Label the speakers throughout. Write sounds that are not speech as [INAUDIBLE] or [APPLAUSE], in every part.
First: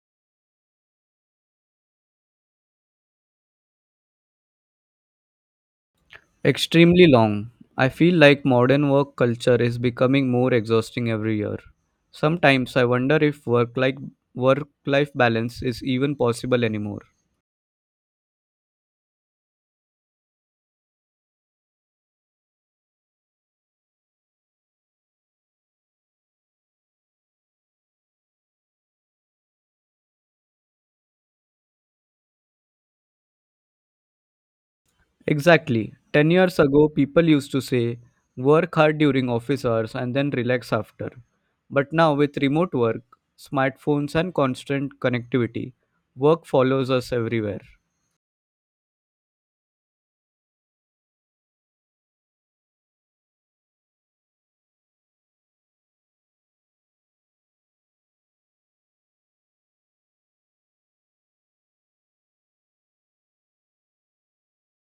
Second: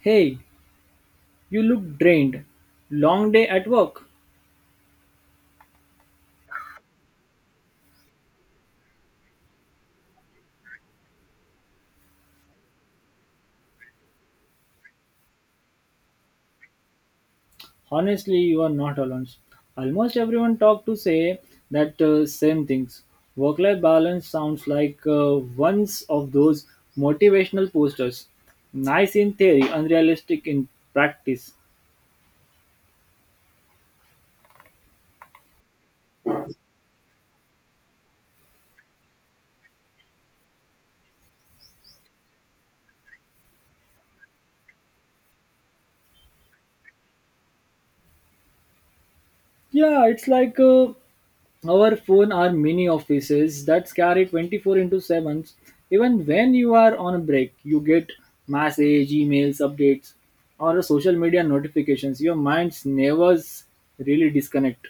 Speaker 1: Hey, you look drained. Long day at work?
Speaker 2: Extremely long. I feel like modern work culture is becoming more exhausting every year. Sometimes I wonder if work life balance is even possible anymore.
Speaker 1: Honestly, you are not alone. Almost everyone talk to say that same things. Work-life balance sounds like one's of those motivational posters. Nice in theory, unrealistic in practice.
Speaker 2: Exactly. 10 years ago people used to say work hard during office hours and then relax after. But now with remote work, smartphones and constant connectivity, work follows us everywhere.
Speaker 1: Yeah, it's like our phone are mini offices that carry 24 into 7. Even when you are on a break, you get message, emails, updates, or social media notifications. Your minds never really disconnect.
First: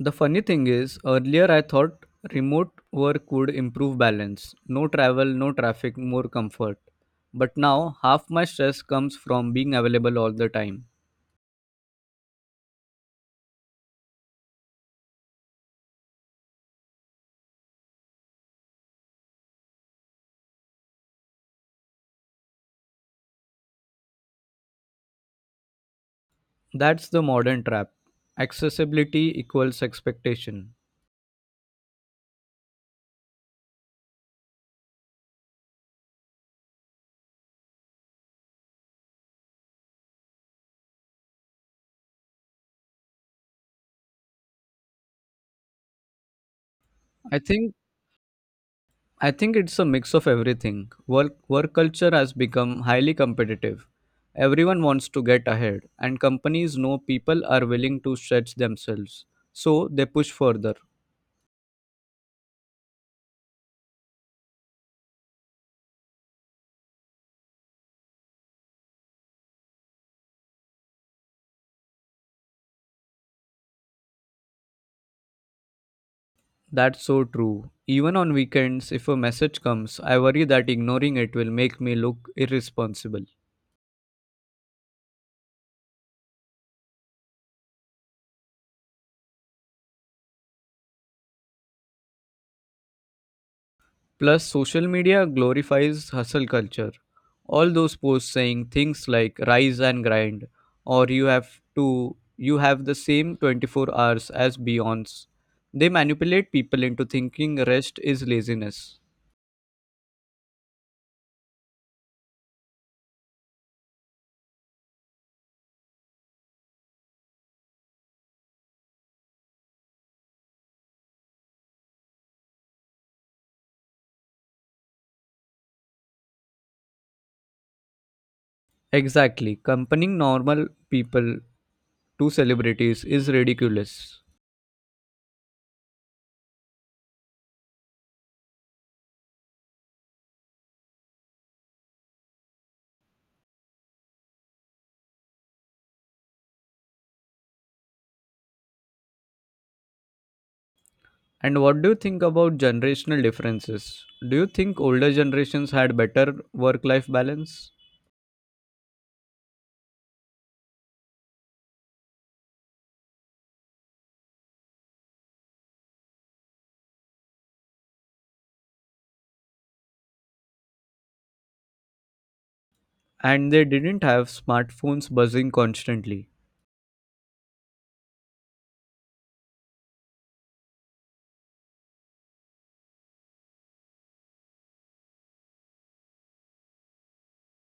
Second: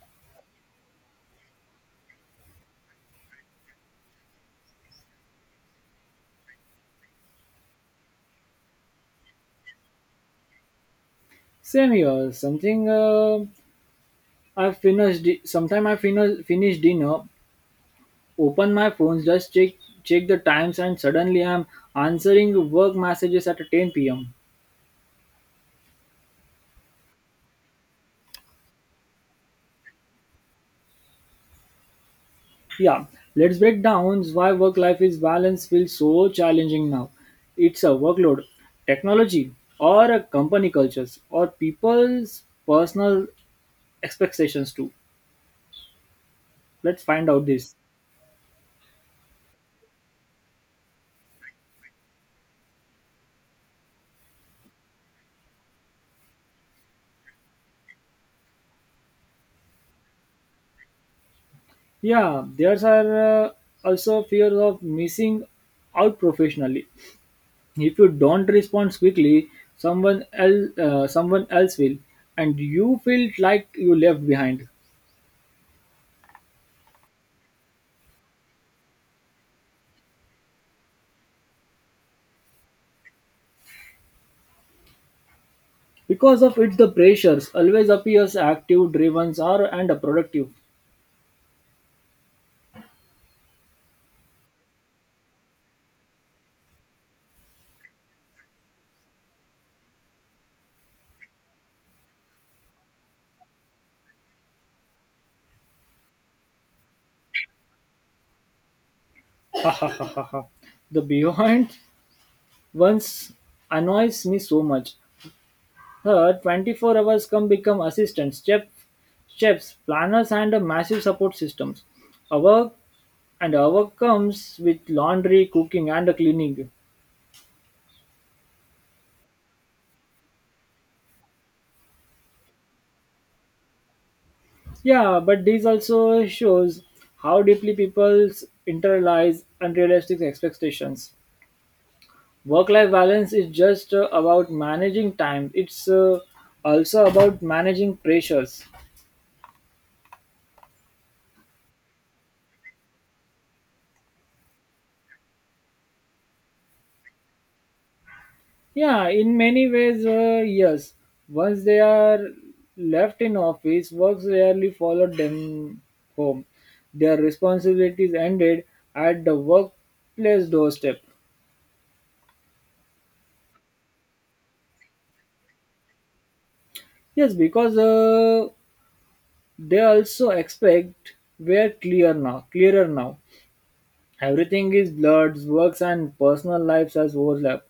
Speaker 2: The funny thing is, earlier I thought remote work would improve balance. No travel, no traffic, more comfort. But now, half my stress comes from being available all the time.
Speaker 1: Same here. Something I finished. Di- Sometime I finish dinner, open my phones, just check the times, and suddenly I'm answering work messages at 10 p.m.
Speaker 2: That's the modern trap. Accessibility equals expectation.
Speaker 1: Yeah, let's break down why work life is balance feels so challenging now. It's a workload, technology, or a company cultures, or people's personal expectations too. Let's find
Speaker 2: I
Speaker 1: out this.
Speaker 2: think I think it's a mix of everything. Work culture has become highly competitive. Everyone wants to get ahead, and companies know people are willing to stretch themselves, so they push further.
Speaker 1: Yeah, there's are also fears of missing out professionally. If you don't respond quickly, someone else will, and you feel like you left behind.
Speaker 2: That's so true. Even on weekends, if a message comes, I worry that ignoring it will make me look irresponsible.
Speaker 1: Because of it, the pressures always appears active, driven, or and productive.
Speaker 2: Plus, social media glorifies hustle culture. All those posts saying things like rise and grind, or you have the same 24 hours as Beyonce. They manipulate people into thinking rest is laziness.
Speaker 1: [LAUGHS] The behind ones annoys me so much. Her 24 hours come become assistants, chefs, planners, and a massive support systems. Our our comes with laundry, cooking, and cleaning.
Speaker 2: Exactly. Comparing normal people to celebrities is ridiculous.
Speaker 1: Yeah, but this also shows how deeply people's internalize unrealistic expectations. Work-life balance is just about managing time. It's also about managing pressures.
Speaker 2: And what do you think about generational differences? Do you think older generations had better work life balance?
Speaker 1: Yeah, in many ways, yes. Once they are left in office, works rarely followed them home. Their responsibilities ended at the workplace doorstep.
Speaker 2: And they didn't have smartphones buzzing constantly.
Speaker 1: Yes, because they also expect clearer now. Everything is blurred, works and personal lives as overlap.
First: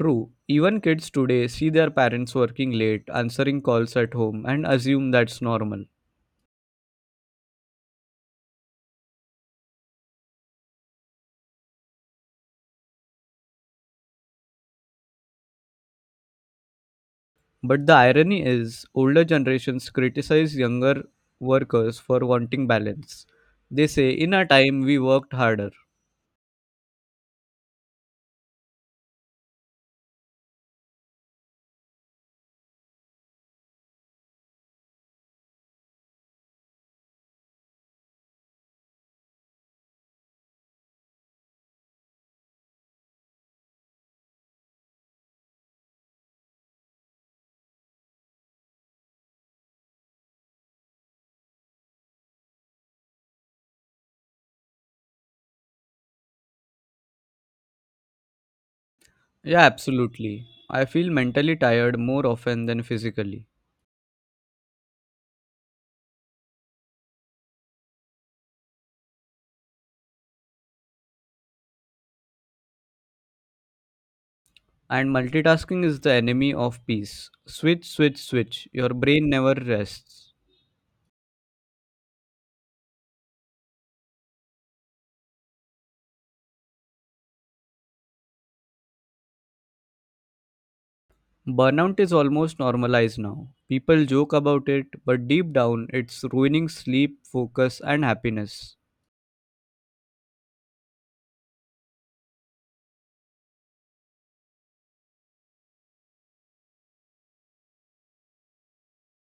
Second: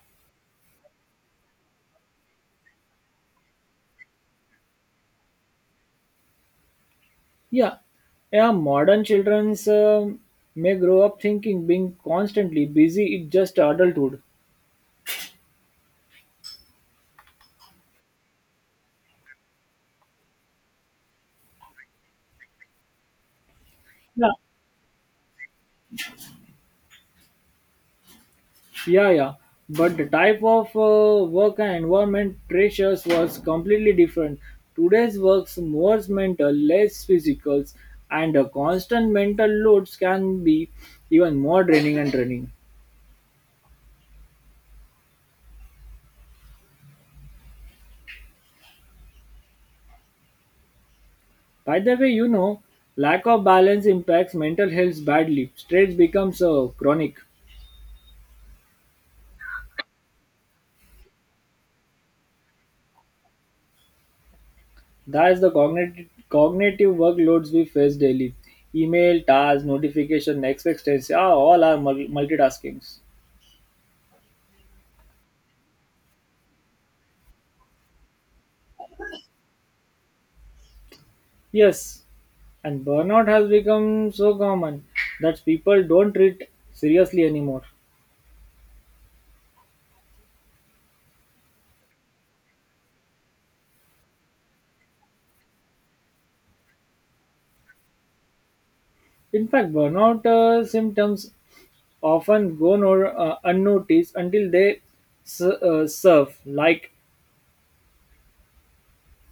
Speaker 2: True, even kids today see their parents working late, answering calls at home, and assume that's normal.
Speaker 1: Yeah, yeah. Modern childrens may grow up thinking being constantly busy is just adulthood.
Speaker 2: But the irony is, older generations criticize younger workers for wanting balance. They say,
Speaker 1: Yeah,
Speaker 2: in our time, we worked harder.
Speaker 1: yeah, yeah. But the type of work and environment pressures was completely different. Today's works more mental, less physical, and the constant mental loads can be even more draining. By the way, lack of balance impacts mental health badly. Stress becomes chronic.
Speaker 2: Yeah, absolutely. I feel mentally tired more often than physically.
Speaker 1: That's the cognitive workloads we face daily. Email, tasks, notification, expectancy, all are multitaskings.
Speaker 2: And multitasking is the enemy of peace. Switch, switch, switch. Your brain never rests.
Speaker 1: Yes, and burnout has become so common that people don't treat seriously anymore.
Speaker 2: Burnout is almost normalized now. People joke about it, but deep down, it's ruining sleep, focus, and happiness.
Speaker 1: In fact, burnout symptoms often go no, unnoticed until they serve, like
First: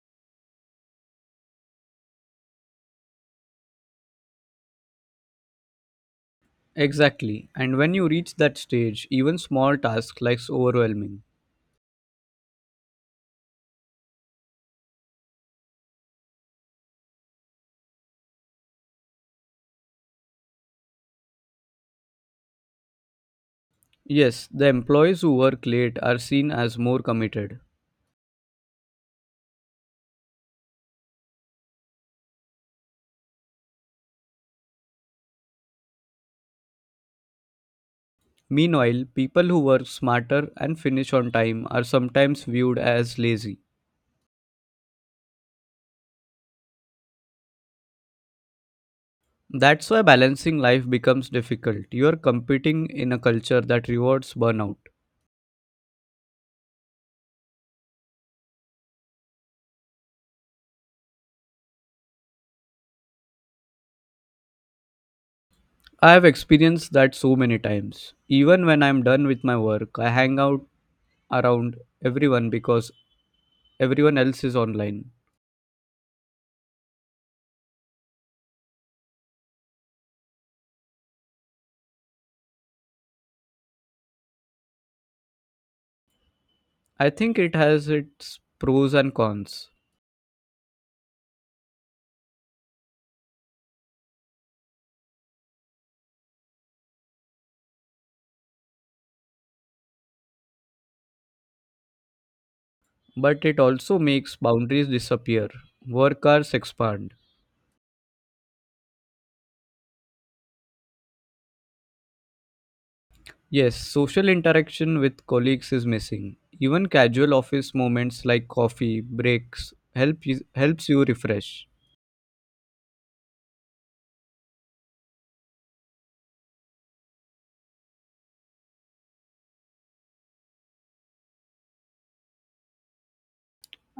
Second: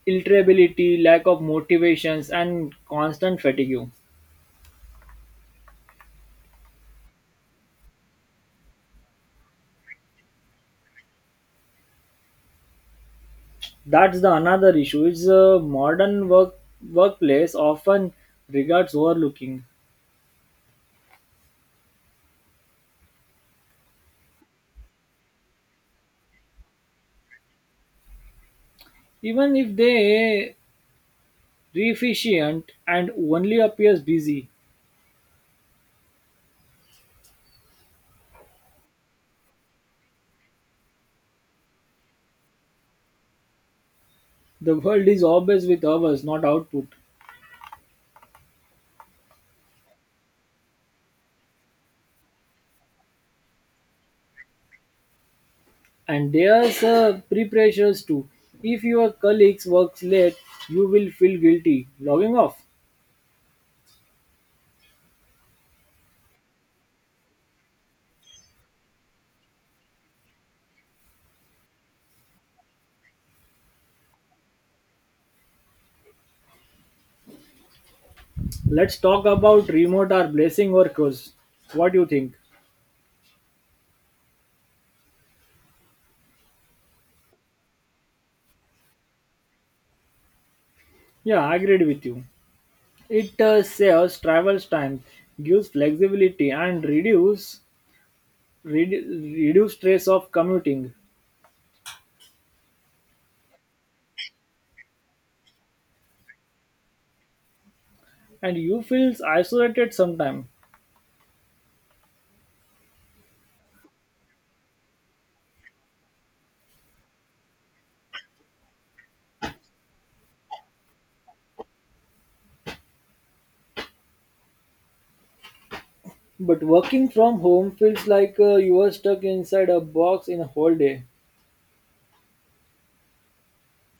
Speaker 1: irritability, lack of motivations, and constant fatigue.
Speaker 2: Exactly. And when you reach that stage, even small tasks like overwhelming.
Speaker 1: That's the another issue. It's a modern workplace often regards overlooking,
Speaker 2: Yes, the employees who work late are seen as more committed.
Speaker 1: even if they efficient and only appears busy.
Speaker 2: Meanwhile, people who work smarter and finish on time are sometimes viewed as lazy.
Speaker 1: The world is obsessed with hours, not output.
Speaker 2: That's why balancing life becomes difficult. You're competing in a culture that rewards burnout.
Speaker 1: And there's pre-pressures too. If your colleagues works late, you will feel guilty. Logging off.
Speaker 2: I have experienced that so many times. Even when I'm done with my work, I hang out around everyone because everyone else is online.
Speaker 1: Let's talk about remote or blessing or curse. What do you think?
Speaker 2: I think it has its pros and cons,
Speaker 1: Yeah, I agreed with you. It saves travel time, gives flexibility, and reduce stress of commuting.
Speaker 2: but it also makes boundaries disappear. Work hours expand.
Speaker 1: And you feels isolated sometimes.
Speaker 2: Yes, social interaction with colleagues is missing. Even casual office moments like coffee breaks helps you refresh.
Speaker 1: But working from home feels like you are stuck inside a box in a whole day.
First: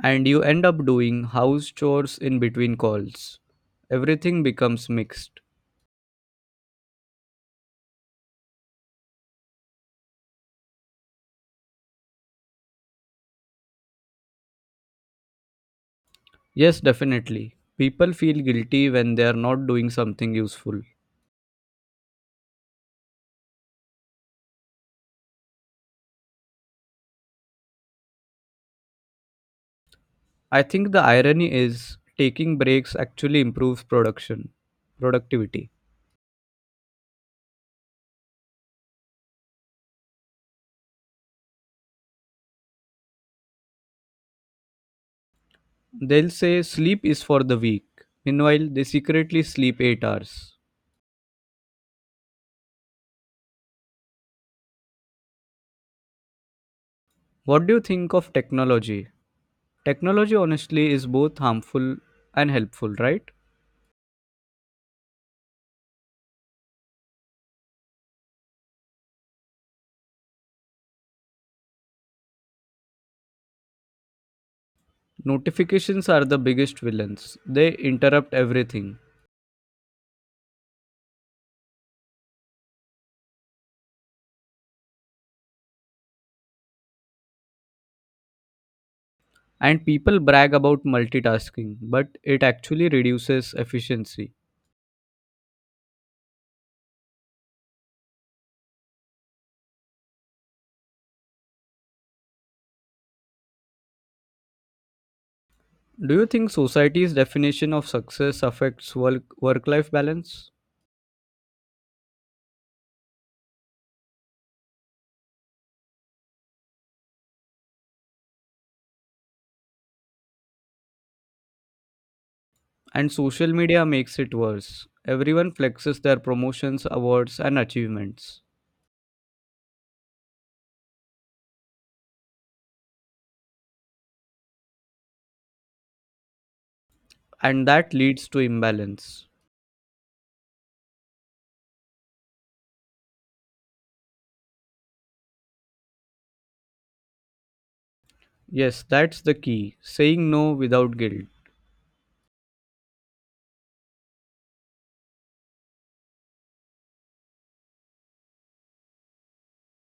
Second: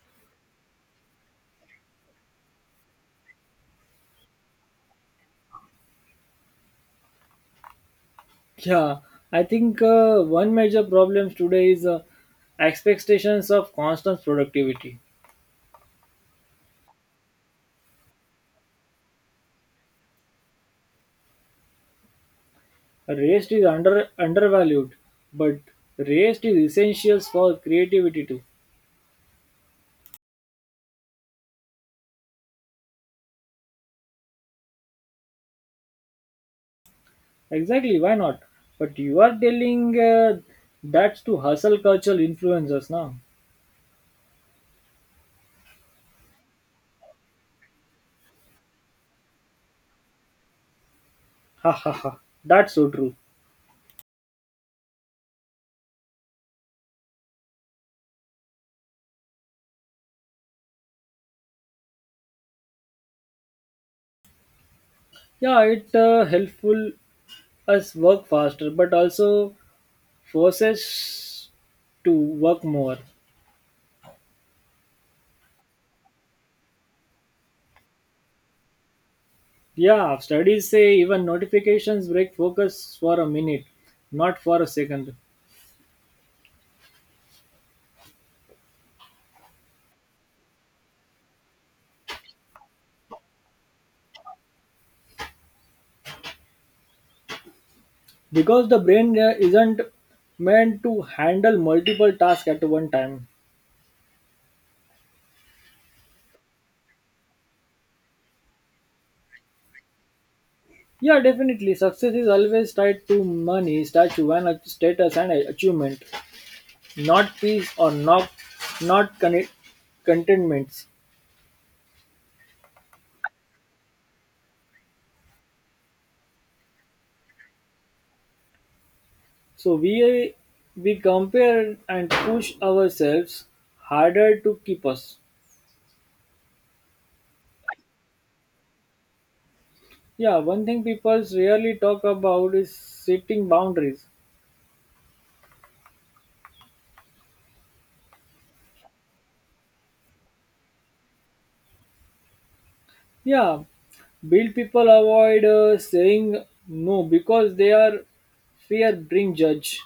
Speaker 2: And you end up doing house chores in between calls. Everything becomes mixed.
Speaker 1: Yeah, I think one major problem today is expectations of constant productivity.
Speaker 2: Yes, definitely. People feel guilty when they are not doing something useful.
Speaker 1: Rest is undervalued, but rest is essential for creativity too.
Speaker 2: I think the irony is taking breaks actually improves production productivity.
Speaker 1: Exactly, why not? But you are telling that's to hustle cultural influencers now.
Speaker 2: They'll say sleep is for the weak. Meanwhile, they secretly sleep 8 hours.
Speaker 1: Ha ha ha. That's so true.
Speaker 2: What do you think of technology? Technology honestly is both harmful and helpful, right?
Speaker 1: Yeah, it helpful us work faster, but also forces to work more.
Speaker 2: Notifications are the biggest villains. They interrupt everything.
Speaker 1: Yeah, studies say even notifications break focus for a minute, not for a second,
Speaker 2: And people brag about multitasking, but it actually reduces efficiency.
Speaker 1: because the brain isn't meant to handle multiple tasks at one time.
Speaker 2: Do you think society's definition of success affects work life balance?
Speaker 1: Yeah, definitely. Success is always tied to money, statue, and status and achievement, not peace or not contentments.
Speaker 2: And social media makes it worse. Everyone flexes their promotions, awards, and achievements.
Speaker 1: So we compare and push ourselves harder to keep us.
Speaker 2: And that leads to imbalance.
Speaker 1: Yeah, one thing people rarely talk about is setting boundaries.
Speaker 2: Yes, that's the key saying no without guilt
Speaker 1: Yeah, build people avoid saying no because they are fear bring judge.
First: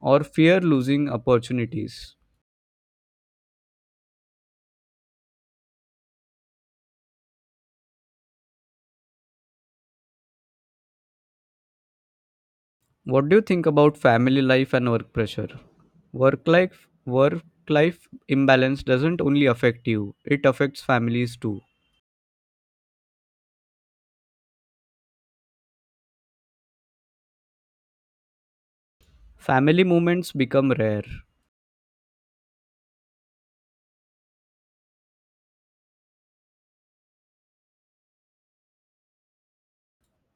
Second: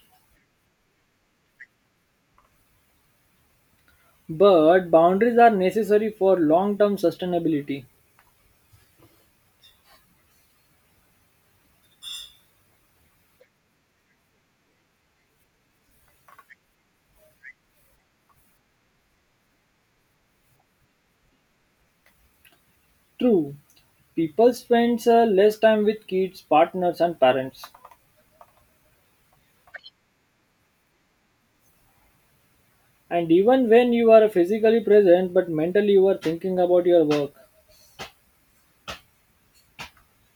Speaker 2: or fear losing opportunities.
Speaker 1: But boundaries are necessary for long term sustainability.
Speaker 2: What do you think about family life and work pressure? Work life imbalance doesn't only affect you, it affects families too.
Speaker 1: True, people spend less time with kids, partners, and parents.
Speaker 2: Family moments become rare.
Speaker 1: And even when you are physically present but mentally you are thinking about your work.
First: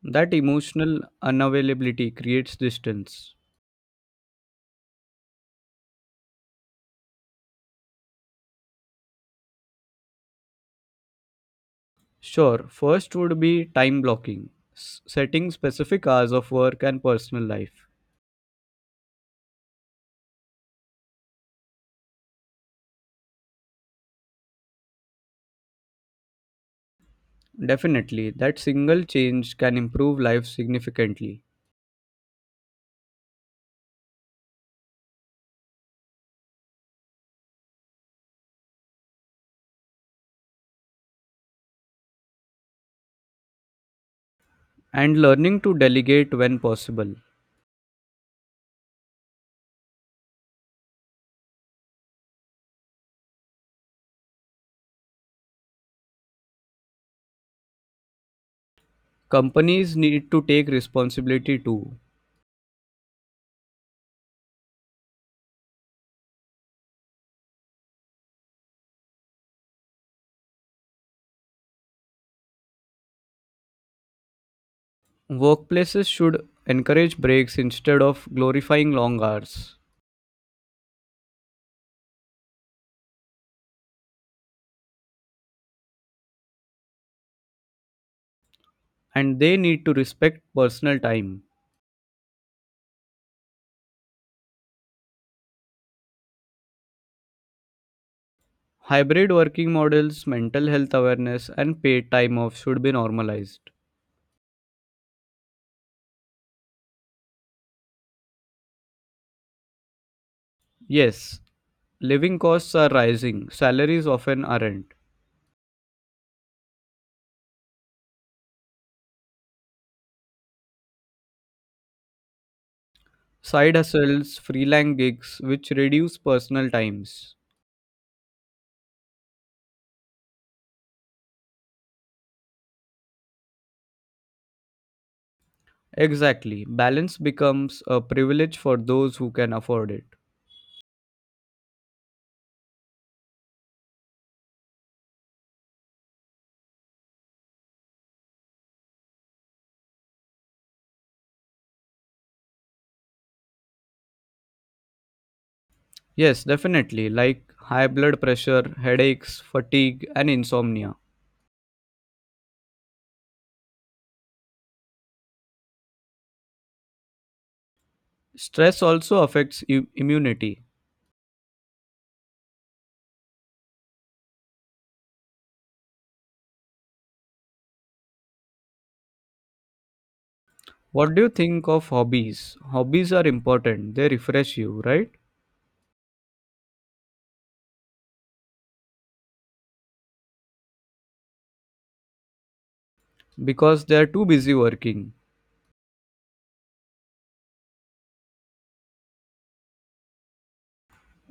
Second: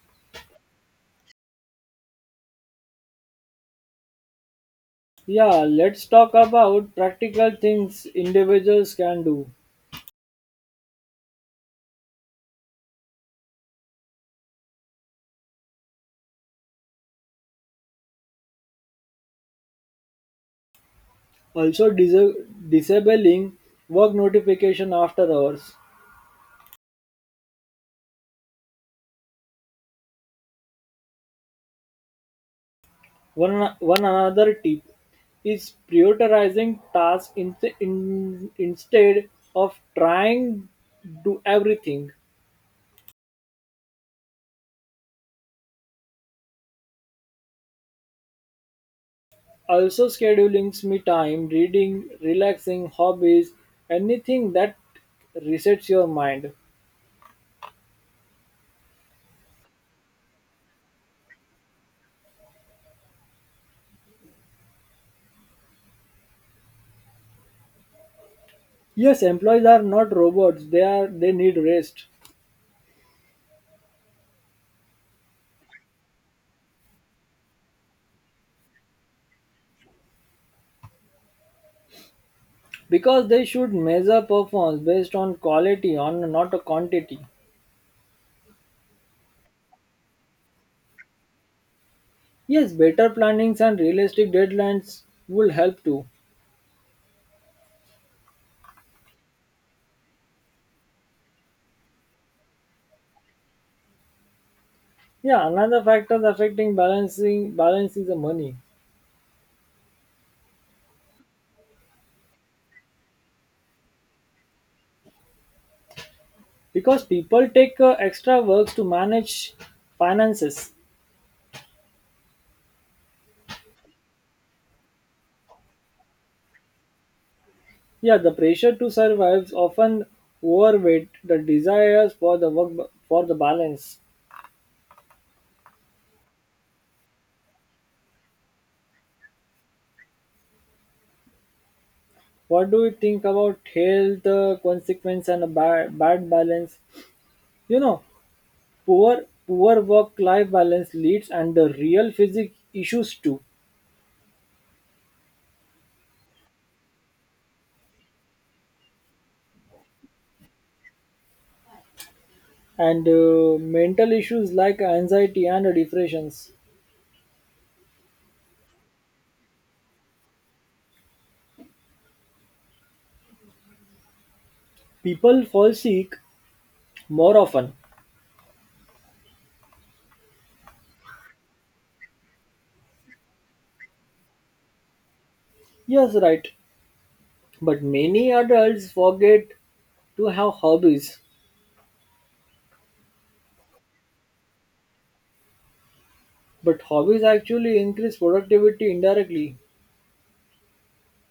Speaker 2: That emotional unavailability creates distance.
Speaker 1: Yeah, let's talk about practical things individuals can do.
Speaker 2: Sure, first would be time blocking, setting specific hours of work and personal life.
Speaker 1: Also, disabling work notification after hours.
Speaker 2: Definitely, that single change can improve life significantly.
Speaker 1: One another tip is prioritizing tasks instead of trying do everything.
Speaker 2: And learning to delegate when possible.
Speaker 1: Also scheduling me time, reading, relaxing, hobbies, anything that resets your mind.
Speaker 2: Companies need to take responsibility too.
Speaker 1: Yes, employees are not robots. They need rest
Speaker 2: Workplaces should encourage breaks instead of glorifying long hours,
Speaker 1: because they should measure performance based on quality, on not a quantity.
Speaker 2: and they need to respect personal time.
Speaker 1: Yes, better plannings and realistic deadlines will help too.
Speaker 2: Hybrid working models, mental health awareness, and paid time off should be normalized.
Speaker 1: Yeah, another factor affecting balancing balance is the money
Speaker 2: Yes, living costs are rising, salaries often aren't.
Speaker 1: because people take extra works to manage finances.
Speaker 2: Side hustles, freelance gigs, which reduce personal times.
Speaker 1: Yeah, the pressure to survive often overweight the desires for the balance.
Speaker 2: Exactly, balance becomes a privilege for those who can afford it.
Speaker 1: What do you think about health consequence and a bad balance? You know, poor work life balance leads and the real physic issues too,
Speaker 2: Yes, definitely, like high blood pressure, headaches, fatigue, and insomnia.
Speaker 1: and mental issues like anxiety and depressions
Speaker 2: Stress also affects immunity.
Speaker 1: people fall sick more often,
Speaker 2: What do you think of hobbies? Hobbies are important, they refresh you, right?
Speaker 1: yes, right. But many adults forget to have hobbies.
Speaker 2: Because they are too busy working.
Speaker 1: But hobbies actually increase productivity indirectly.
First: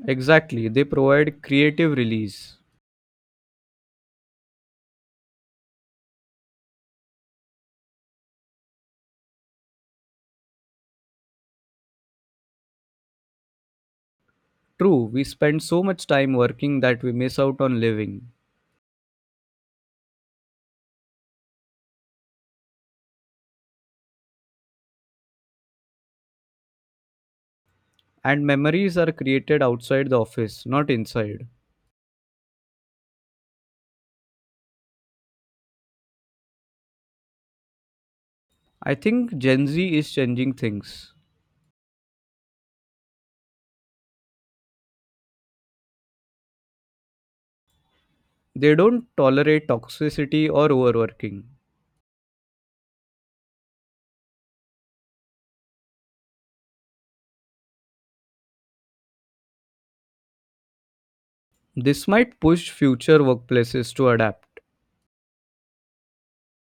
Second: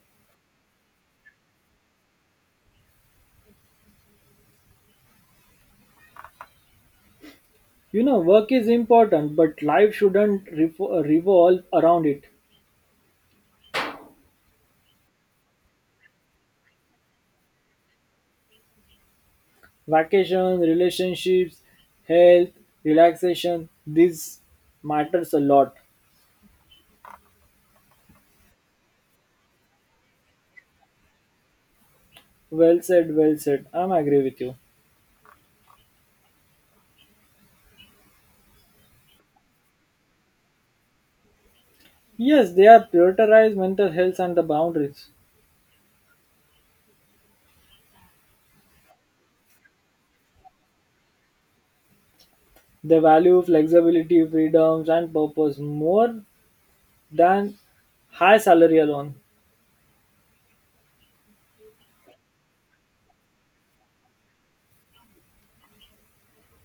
Speaker 2: Exactly, they provide creative release.
Speaker 1: You know, work is important, but life shouldn't revolve around it.
Speaker 2: True, we spend so much time working that we miss out on living.
Speaker 1: Vacations, relationships, health, relaxation, this matters a lot.
Speaker 2: And memories are created outside the office, not inside.
Speaker 1: Well said, well said. I'm agree with you.
Speaker 2: I think Gen Z is changing things.
Speaker 1: Yes, they are prioritize mental health and the boundaries.
Speaker 2: They don't tolerate toxicity or overworking.
Speaker 1: They value flexibility, freedoms, and purpose more than high salary alone.
Speaker 2: This might push future workplaces to adapt.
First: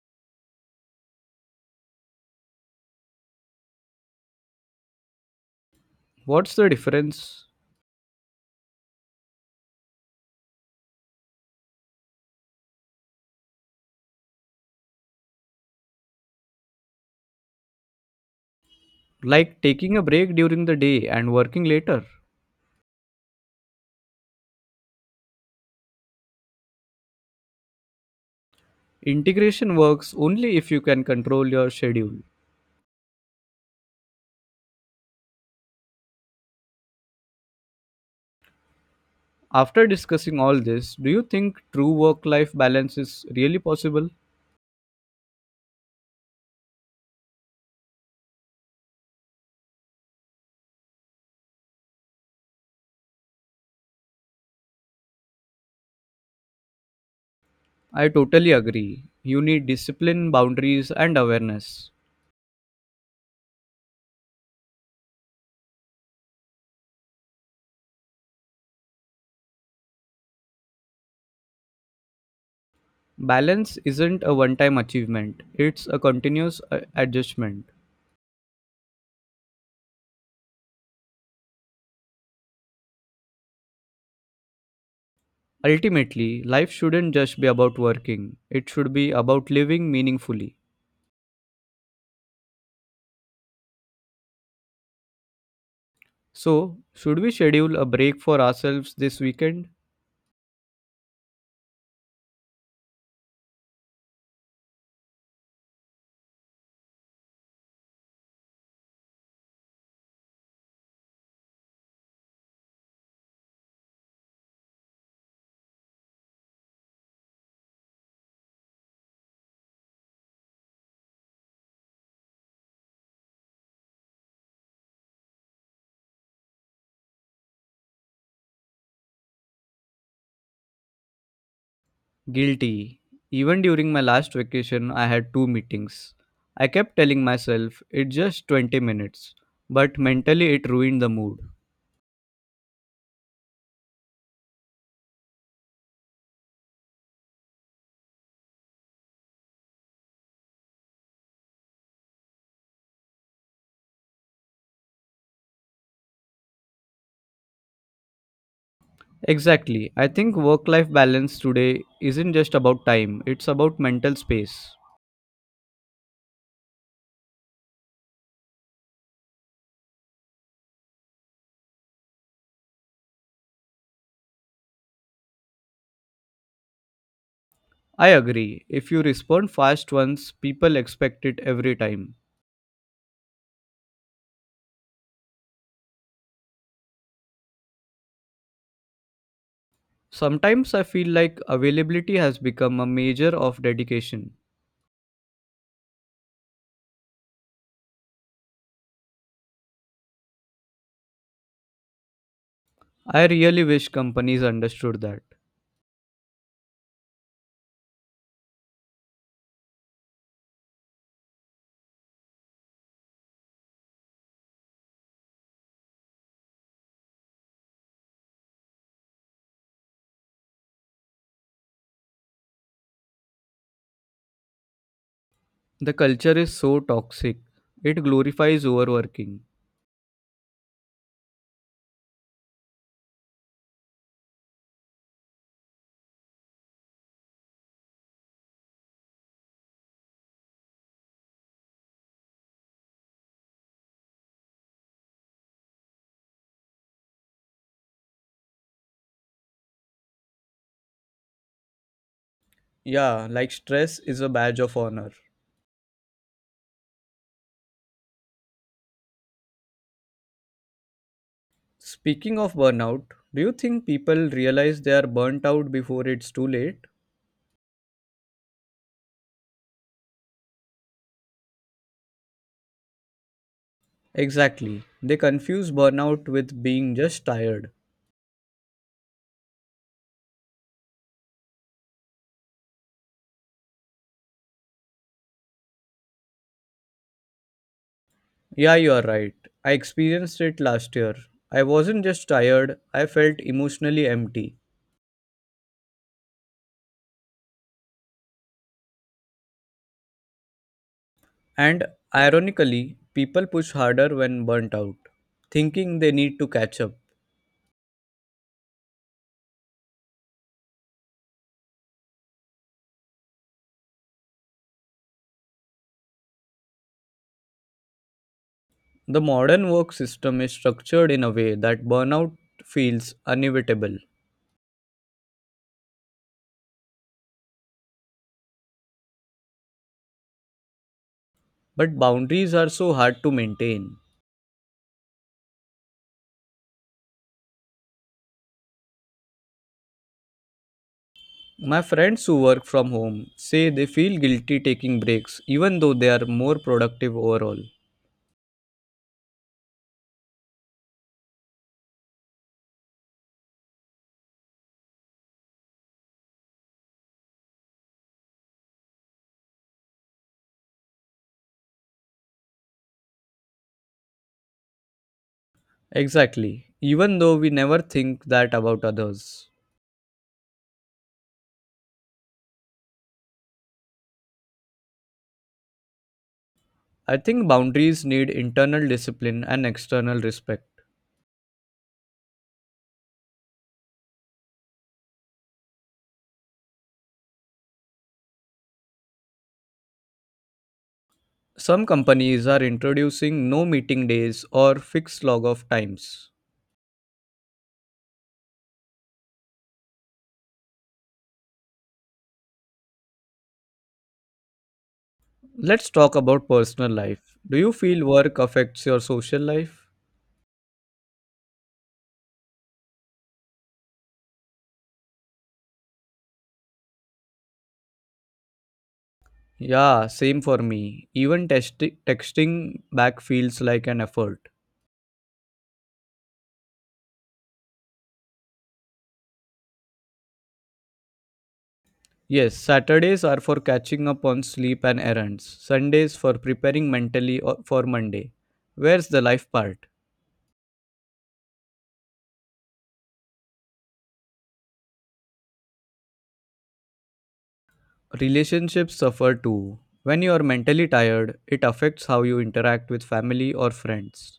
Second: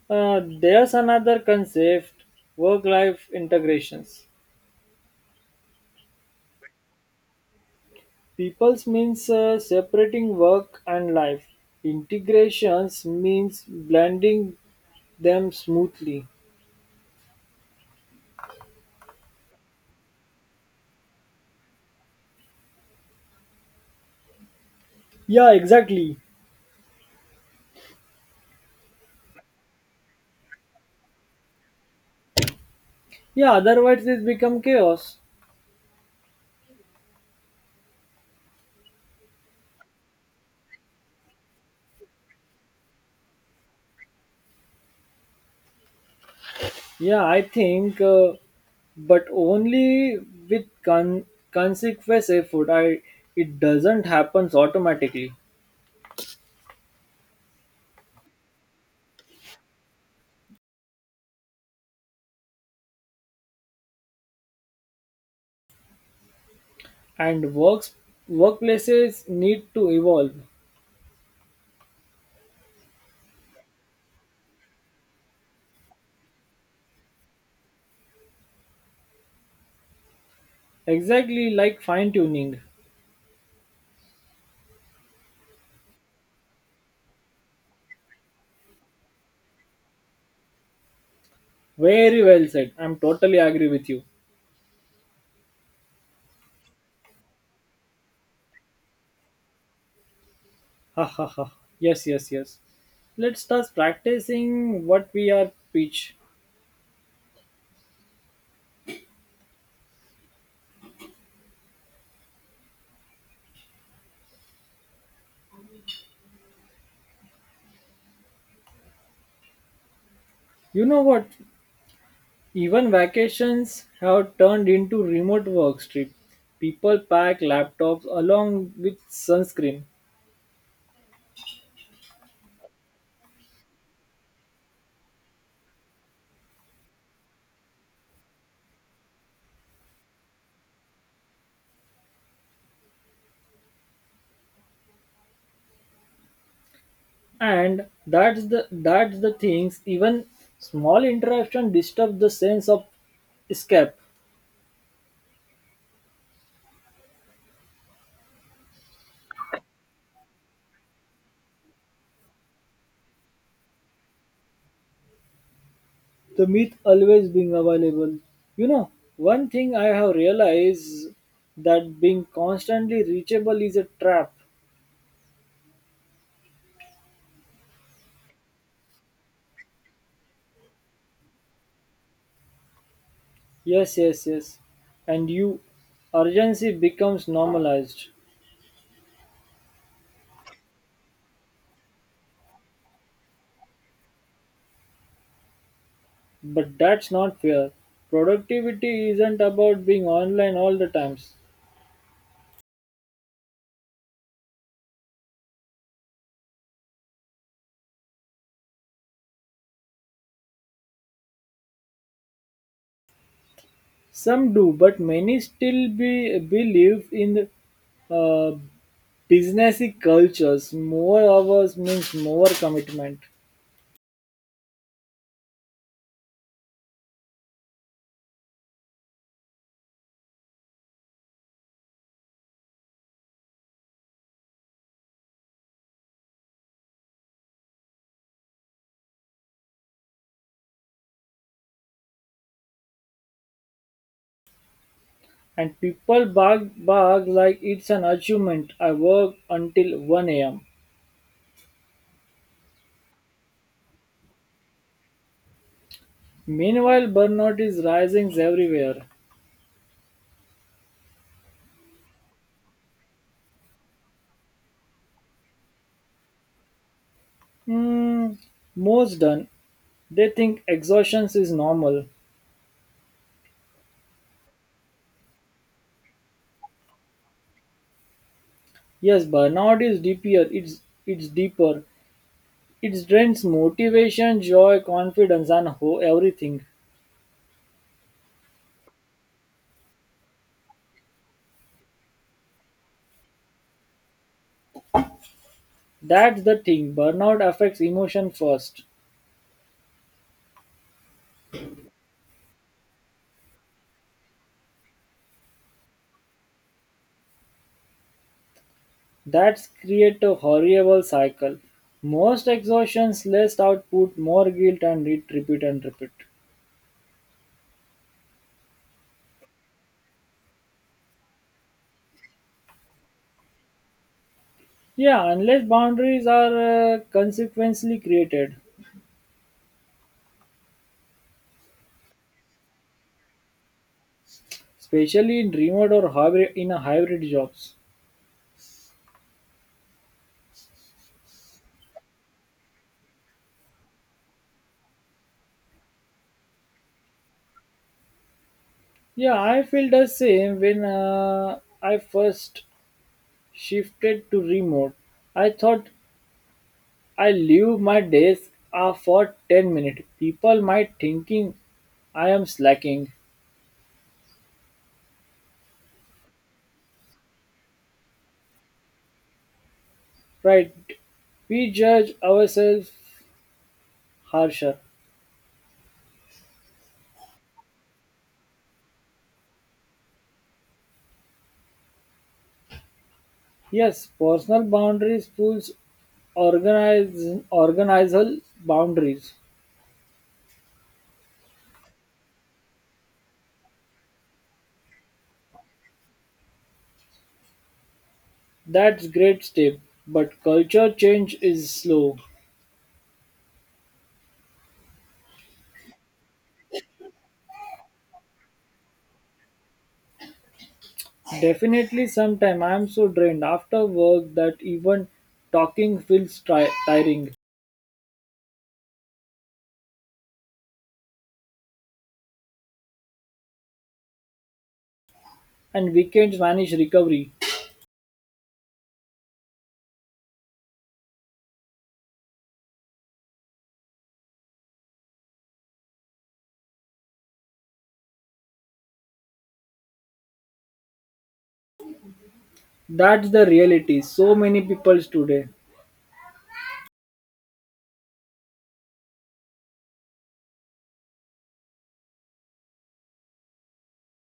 Speaker 1: There's another concept work life integrations.
Speaker 2: What's the difference?
Speaker 1: People's means separating work and life, integrations means blending them smoothly.
Speaker 2: Like taking a break during the day and working later.
Speaker 1: Yeah, exactly.
Speaker 2: Integration works only if you can control your schedule.
Speaker 1: Yeah, otherwise it become chaos.
Speaker 2: After discussing all this, do you think true work life balance is really possible?
Speaker 1: Yeah, I think, but only with consequence effort. I It doesn't happens automatically.
Speaker 2: I totally agree. You need discipline, boundaries, and awareness.
Speaker 1: And works workplaces need to evolve,
Speaker 2: Balance isn't a one time achievement, it's a continuous adjustment.
Speaker 1: exactly like fine tuning.
Speaker 2: Ultimately, life shouldn't just be about working, it should be about living meaningfully.
Speaker 1: Very well said, I'm totally agree with you.
Speaker 2: So, should we schedule a break for ourselves this weekend?
Speaker 1: Ha ha ha. Yes, yes, yes, let's start practicing what we are preach. You know what, even vacations have turned into remote work trip. People pack laptops along with sunscreen.
Speaker 2: Guilty. Even during my last vacation, I had two meetings. I kept telling myself it's just 20 minutes, but mentally it ruined the mood.
Speaker 1: And that's the things, even small interruption disturb the sense of escape.
Speaker 2: Exactly. I think work life balance today isn't just about time, it's about mental space.
Speaker 1: The myth always being available. you know One thing I have realized that being constantly reachable is a trap.
Speaker 2: I agree. If you respond fast once, people expect it every time.
Speaker 1: Yes, yes, yes, and you urgency becomes normalized.
Speaker 2: Sometimes I feel like availability has become a measure of dedication.
Speaker 1: But that's not fair. Productivity isn't about being online all the times.
Speaker 2: I really wish companies understood that.
Speaker 1: Some do, but many still be believe in uh, businessy cultures. More hours means more commitment.
Speaker 2: The culture is so toxic, it glorifies overworking.
Speaker 1: And people bark like it's an achievement. I work until 1 a.m.
Speaker 2: Yeah, like stress is a badge of honor.
Speaker 1: Meanwhile, burnout is rising everywhere.
Speaker 2: Speaking of burnout, do you think people realize they are burnt out before it's too late?
Speaker 1: Hmm, most done. They think exhaustion is normal.
Speaker 2: Exactly. They confuse burnout with being just tired.
Speaker 1: Yes, burnout is deeper. It's deeper. It drains motivation, joy, confidence, and everything.
Speaker 2: Yeah, you are right. I experienced it last year. I wasn't just tired, I felt emotionally empty.
Speaker 1: That's the thing. Burnout affects emotion first.
Speaker 2: And ironically, people push harder when burnt out, thinking they need to catch up.
Speaker 1: That creates a horrible cycle. Most exhaustions, less output, more guilt, and it repeat and repeat.
Speaker 2: The modern work system is structured in a way that burnout feels inevitable,
Speaker 1: Yeah, unless boundaries are consequently created,
Speaker 2: but boundaries are so hard to maintain.
Speaker 1: especially in remote or hybrid in a hybrid jobs.
Speaker 2: My friends who work from home say they feel guilty taking breaks, even though they are more productive overall.
Speaker 1: Yeah, I feel the same when I first shifted to remote. I thought I leave my desk for 10 minutes. People might thinking I am slacking.
Speaker 2: Exactly, even though we never think that about others.
Speaker 1: Right. We judge ourselves harsher.
Speaker 2: I think boundaries need internal discipline and external respect.
Speaker 1: Yes, personal boundaries pulls organize organizational boundaries.
Speaker 2: Some companies are introducing no meeting days or fixed log off times.
Speaker 1: That's great step. But culture change is slow.
Speaker 2: Let's talk about personal life. Do you feel work affects your social life?
Speaker 1: Definitely sometime I'm so drained after work that even talking feels tiring,
Speaker 2: Yeah, same for me. Even texting back feels like an effort.
Speaker 1: and weekends vanish recovery.
Speaker 2: Yes, Saturdays are for catching up on sleep and errands, Sundays for preparing mentally for Monday. Where's the life part?
Speaker 1: That's the reality. So many people today.
Speaker 2: Relationships suffer too. When you are mentally tired, it affects how you interact with family or friends.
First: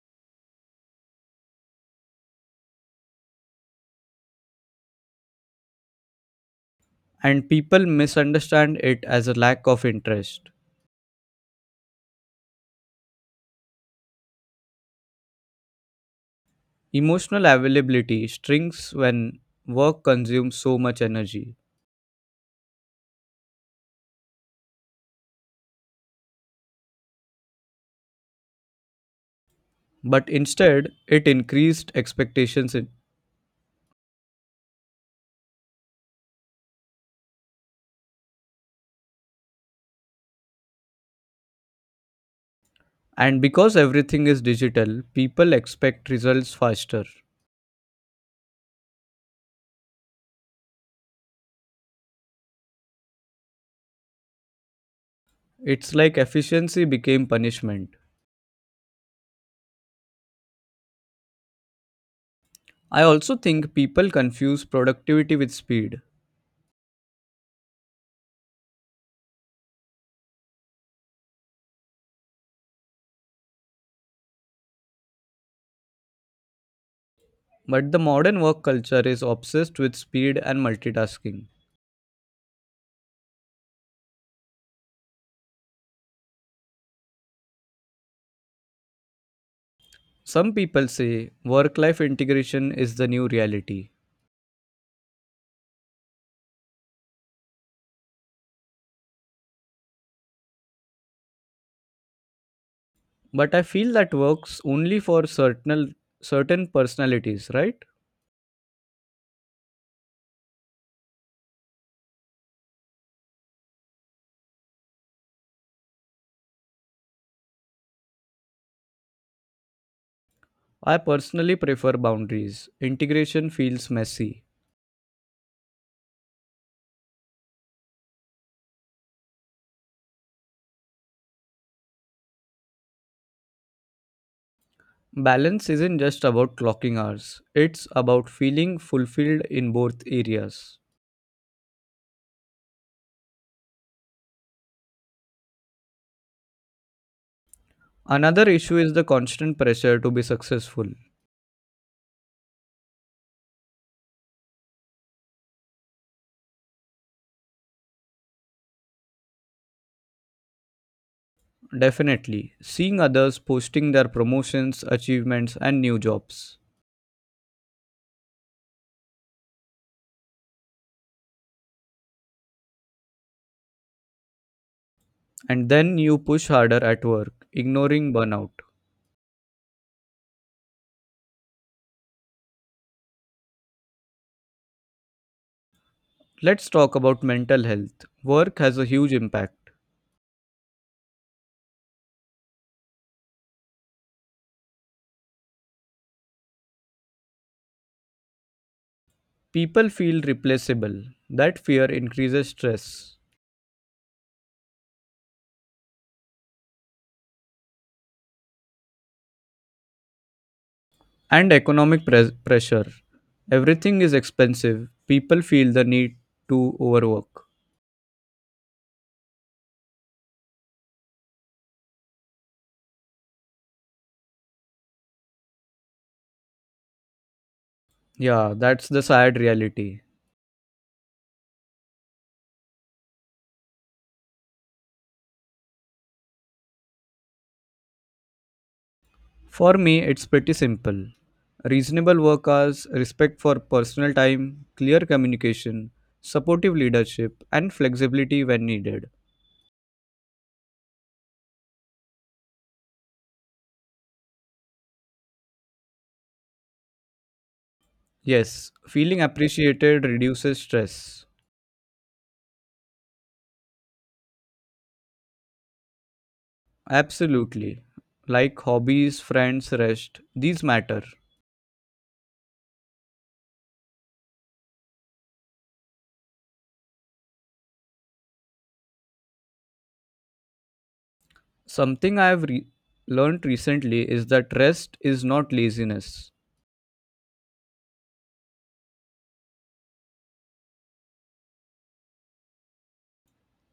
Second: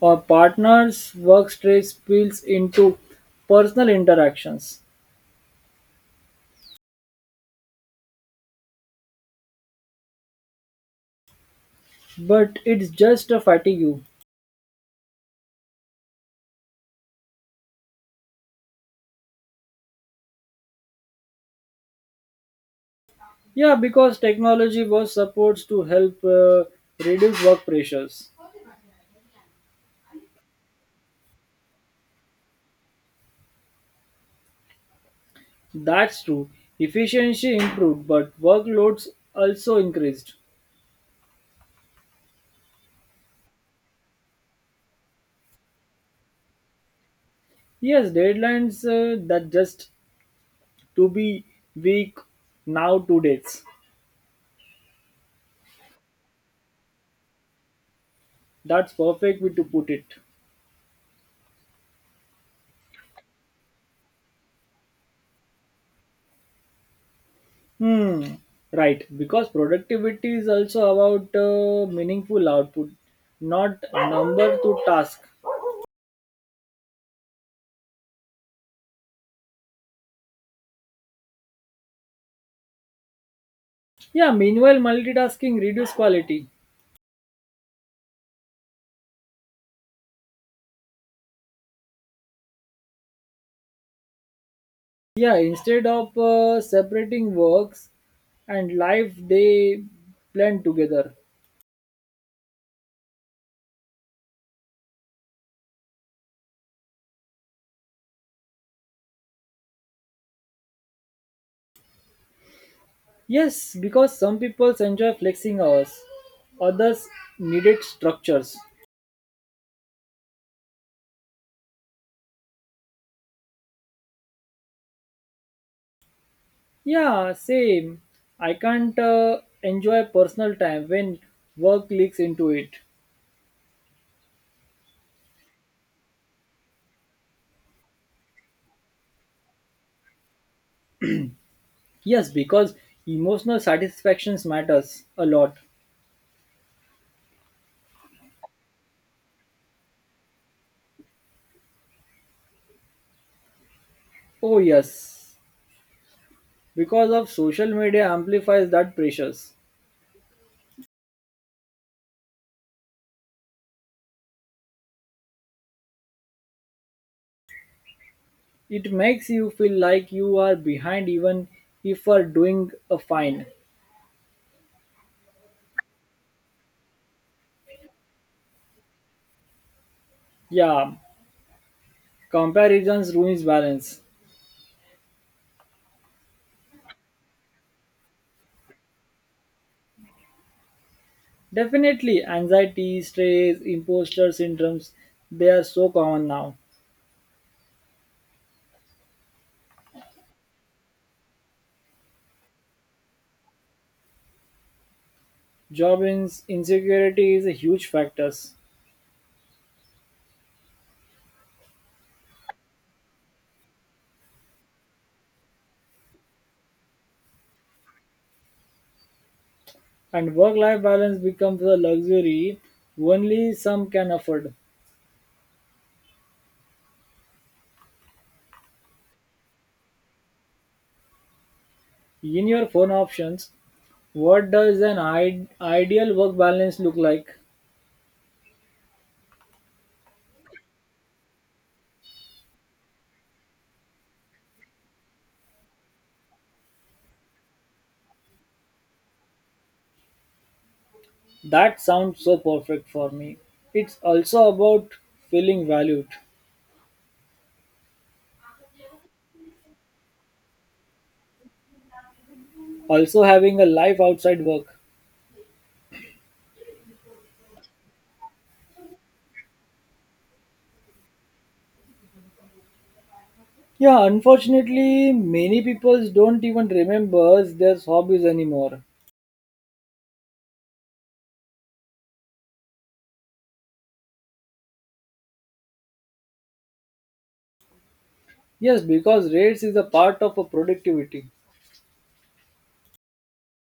Speaker 1: Our partners' work stress spills into personal interactions.
Speaker 2: And people misunderstand it as a lack of interest.
Speaker 1: But it's just a fatigue.
Speaker 2: Emotional availability shrinks when work consumes so much energy,
Speaker 1: Yeah, because technology was supposed to help reduce work pressures.
Speaker 2: but instead, it increased expectations.
Speaker 1: That's true, efficiency improved but workloads also increased.
Speaker 2: And because everything is digital, people expect results faster.
Speaker 1: Yes, deadlines that just to be weak now 2 days.
Speaker 2: It's like efficiency became punishment.
Speaker 1: That's perfect way to put it.
Speaker 2: I also think people confuse productivity with speed,
Speaker 1: Hmm, right, because productivity is also about meaningful output, not number to task.
Speaker 2: but the modern work culture is obsessed with speed and multitasking.
Speaker 1: Yeah, meanwhile multitasking reduce quality.
Speaker 2: Some people say work life integration is the new reality,
Speaker 1: Yeah, instead of separating works and life, they blend together.
Speaker 2: but I feel that works only for certain personalities, right?
Speaker 1: Yes, because some people enjoy flexing hours, others needed structures.
Speaker 2: I personally prefer boundaries. Integration feels messy.
Speaker 1: Yeah, same. I can't enjoy personal time when work leaks into it.
Speaker 2: Balance isn't just about clocking hours, it's about feeling fulfilled in both areas.
Speaker 1: Yes, because emotional satisfactions matters a lot.
Speaker 2: Another issue is the constant pressure to be successful.
Speaker 1: Oh yes, because of social media amplifies that pressures.
Speaker 2: Definitely, seeing others posting their promotions, achievements and new jobs,
Speaker 1: It makes you feel like you are behind even if you are doing a fine.
Speaker 2: and then you push harder at work ignoring burnout.
Speaker 1: Yeah, comparisons ruins balance.
Speaker 2: Let's talk about mental health. Work has a huge impact.
Speaker 1: Definitely, anxiety, stress, imposter syndromes, they are so common now.
Speaker 2: People feel replaceable. That fear increases stress
Speaker 1: Job insecurity is a huge factor.
Speaker 2: and economic pressure. Everything is expensive. People feel the need to overwork.
Speaker 1: And work-life balance becomes a luxury only some can afford.
Speaker 2: Yeah, that's the sad reality.
Speaker 1: In your phone options, what does an ideal work balance look like?
Speaker 2: For me, it's pretty simple. Reasonable work hours, respect for personal time, clear communication, supportive leadership, and flexibility when needed.
Speaker 1: That sounds so perfect for me. It's also about feeling valued,
Speaker 2: Yes, feeling appreciated reduces stress.
Speaker 1: also having a life outside work.
Speaker 2: Absolutely. Like hobbies, friends, rest, these matter.
Speaker 1: Yeah, unfortunately, many people don't even remember their hobbies anymore.
Speaker 2: Something I have learned recently is that rest is not laziness.
Speaker 1: Yes, because rates is a part of a productivity,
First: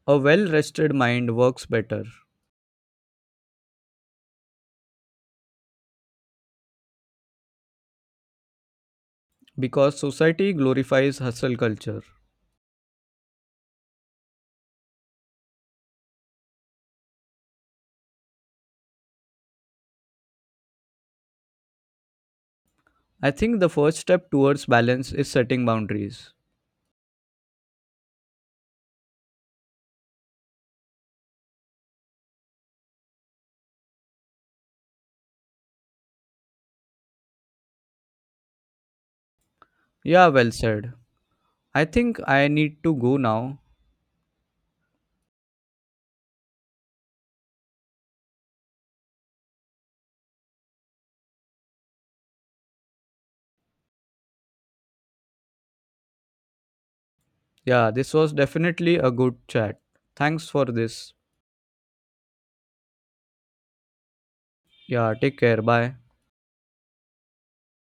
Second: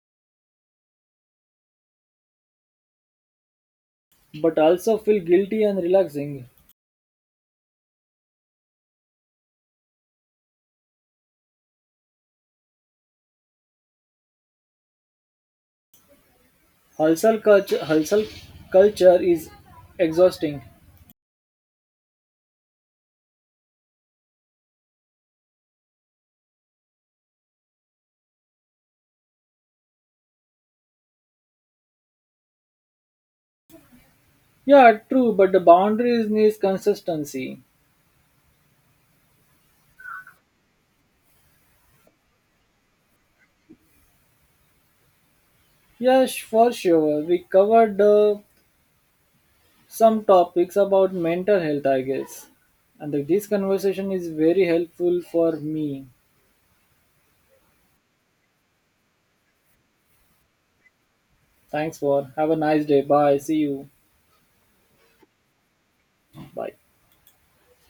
Speaker 2: A well rested mind works better
Speaker 1: but also feel guilty and relaxing.
Speaker 2: because society glorifies hustle culture.
Speaker 1: Hustle culture is exhausting.
Speaker 2: I think the first step towards balance is setting boundaries.
Speaker 1: Yeah, true, but the boundaries needs consistency.
Speaker 2: Yeah, well said. I think I need to go now.
Speaker 1: Yes, for sure. We covered some topics about mental health, I guess. And that this conversation is very helpful for me.
Speaker 2: Yeah, this was definitely a good chat. Thanks for this.
Speaker 1: Thanks for. Have a nice day. Bye. See you.
Speaker 2: Yeah, take care. Bye.
Speaker 1: Bye.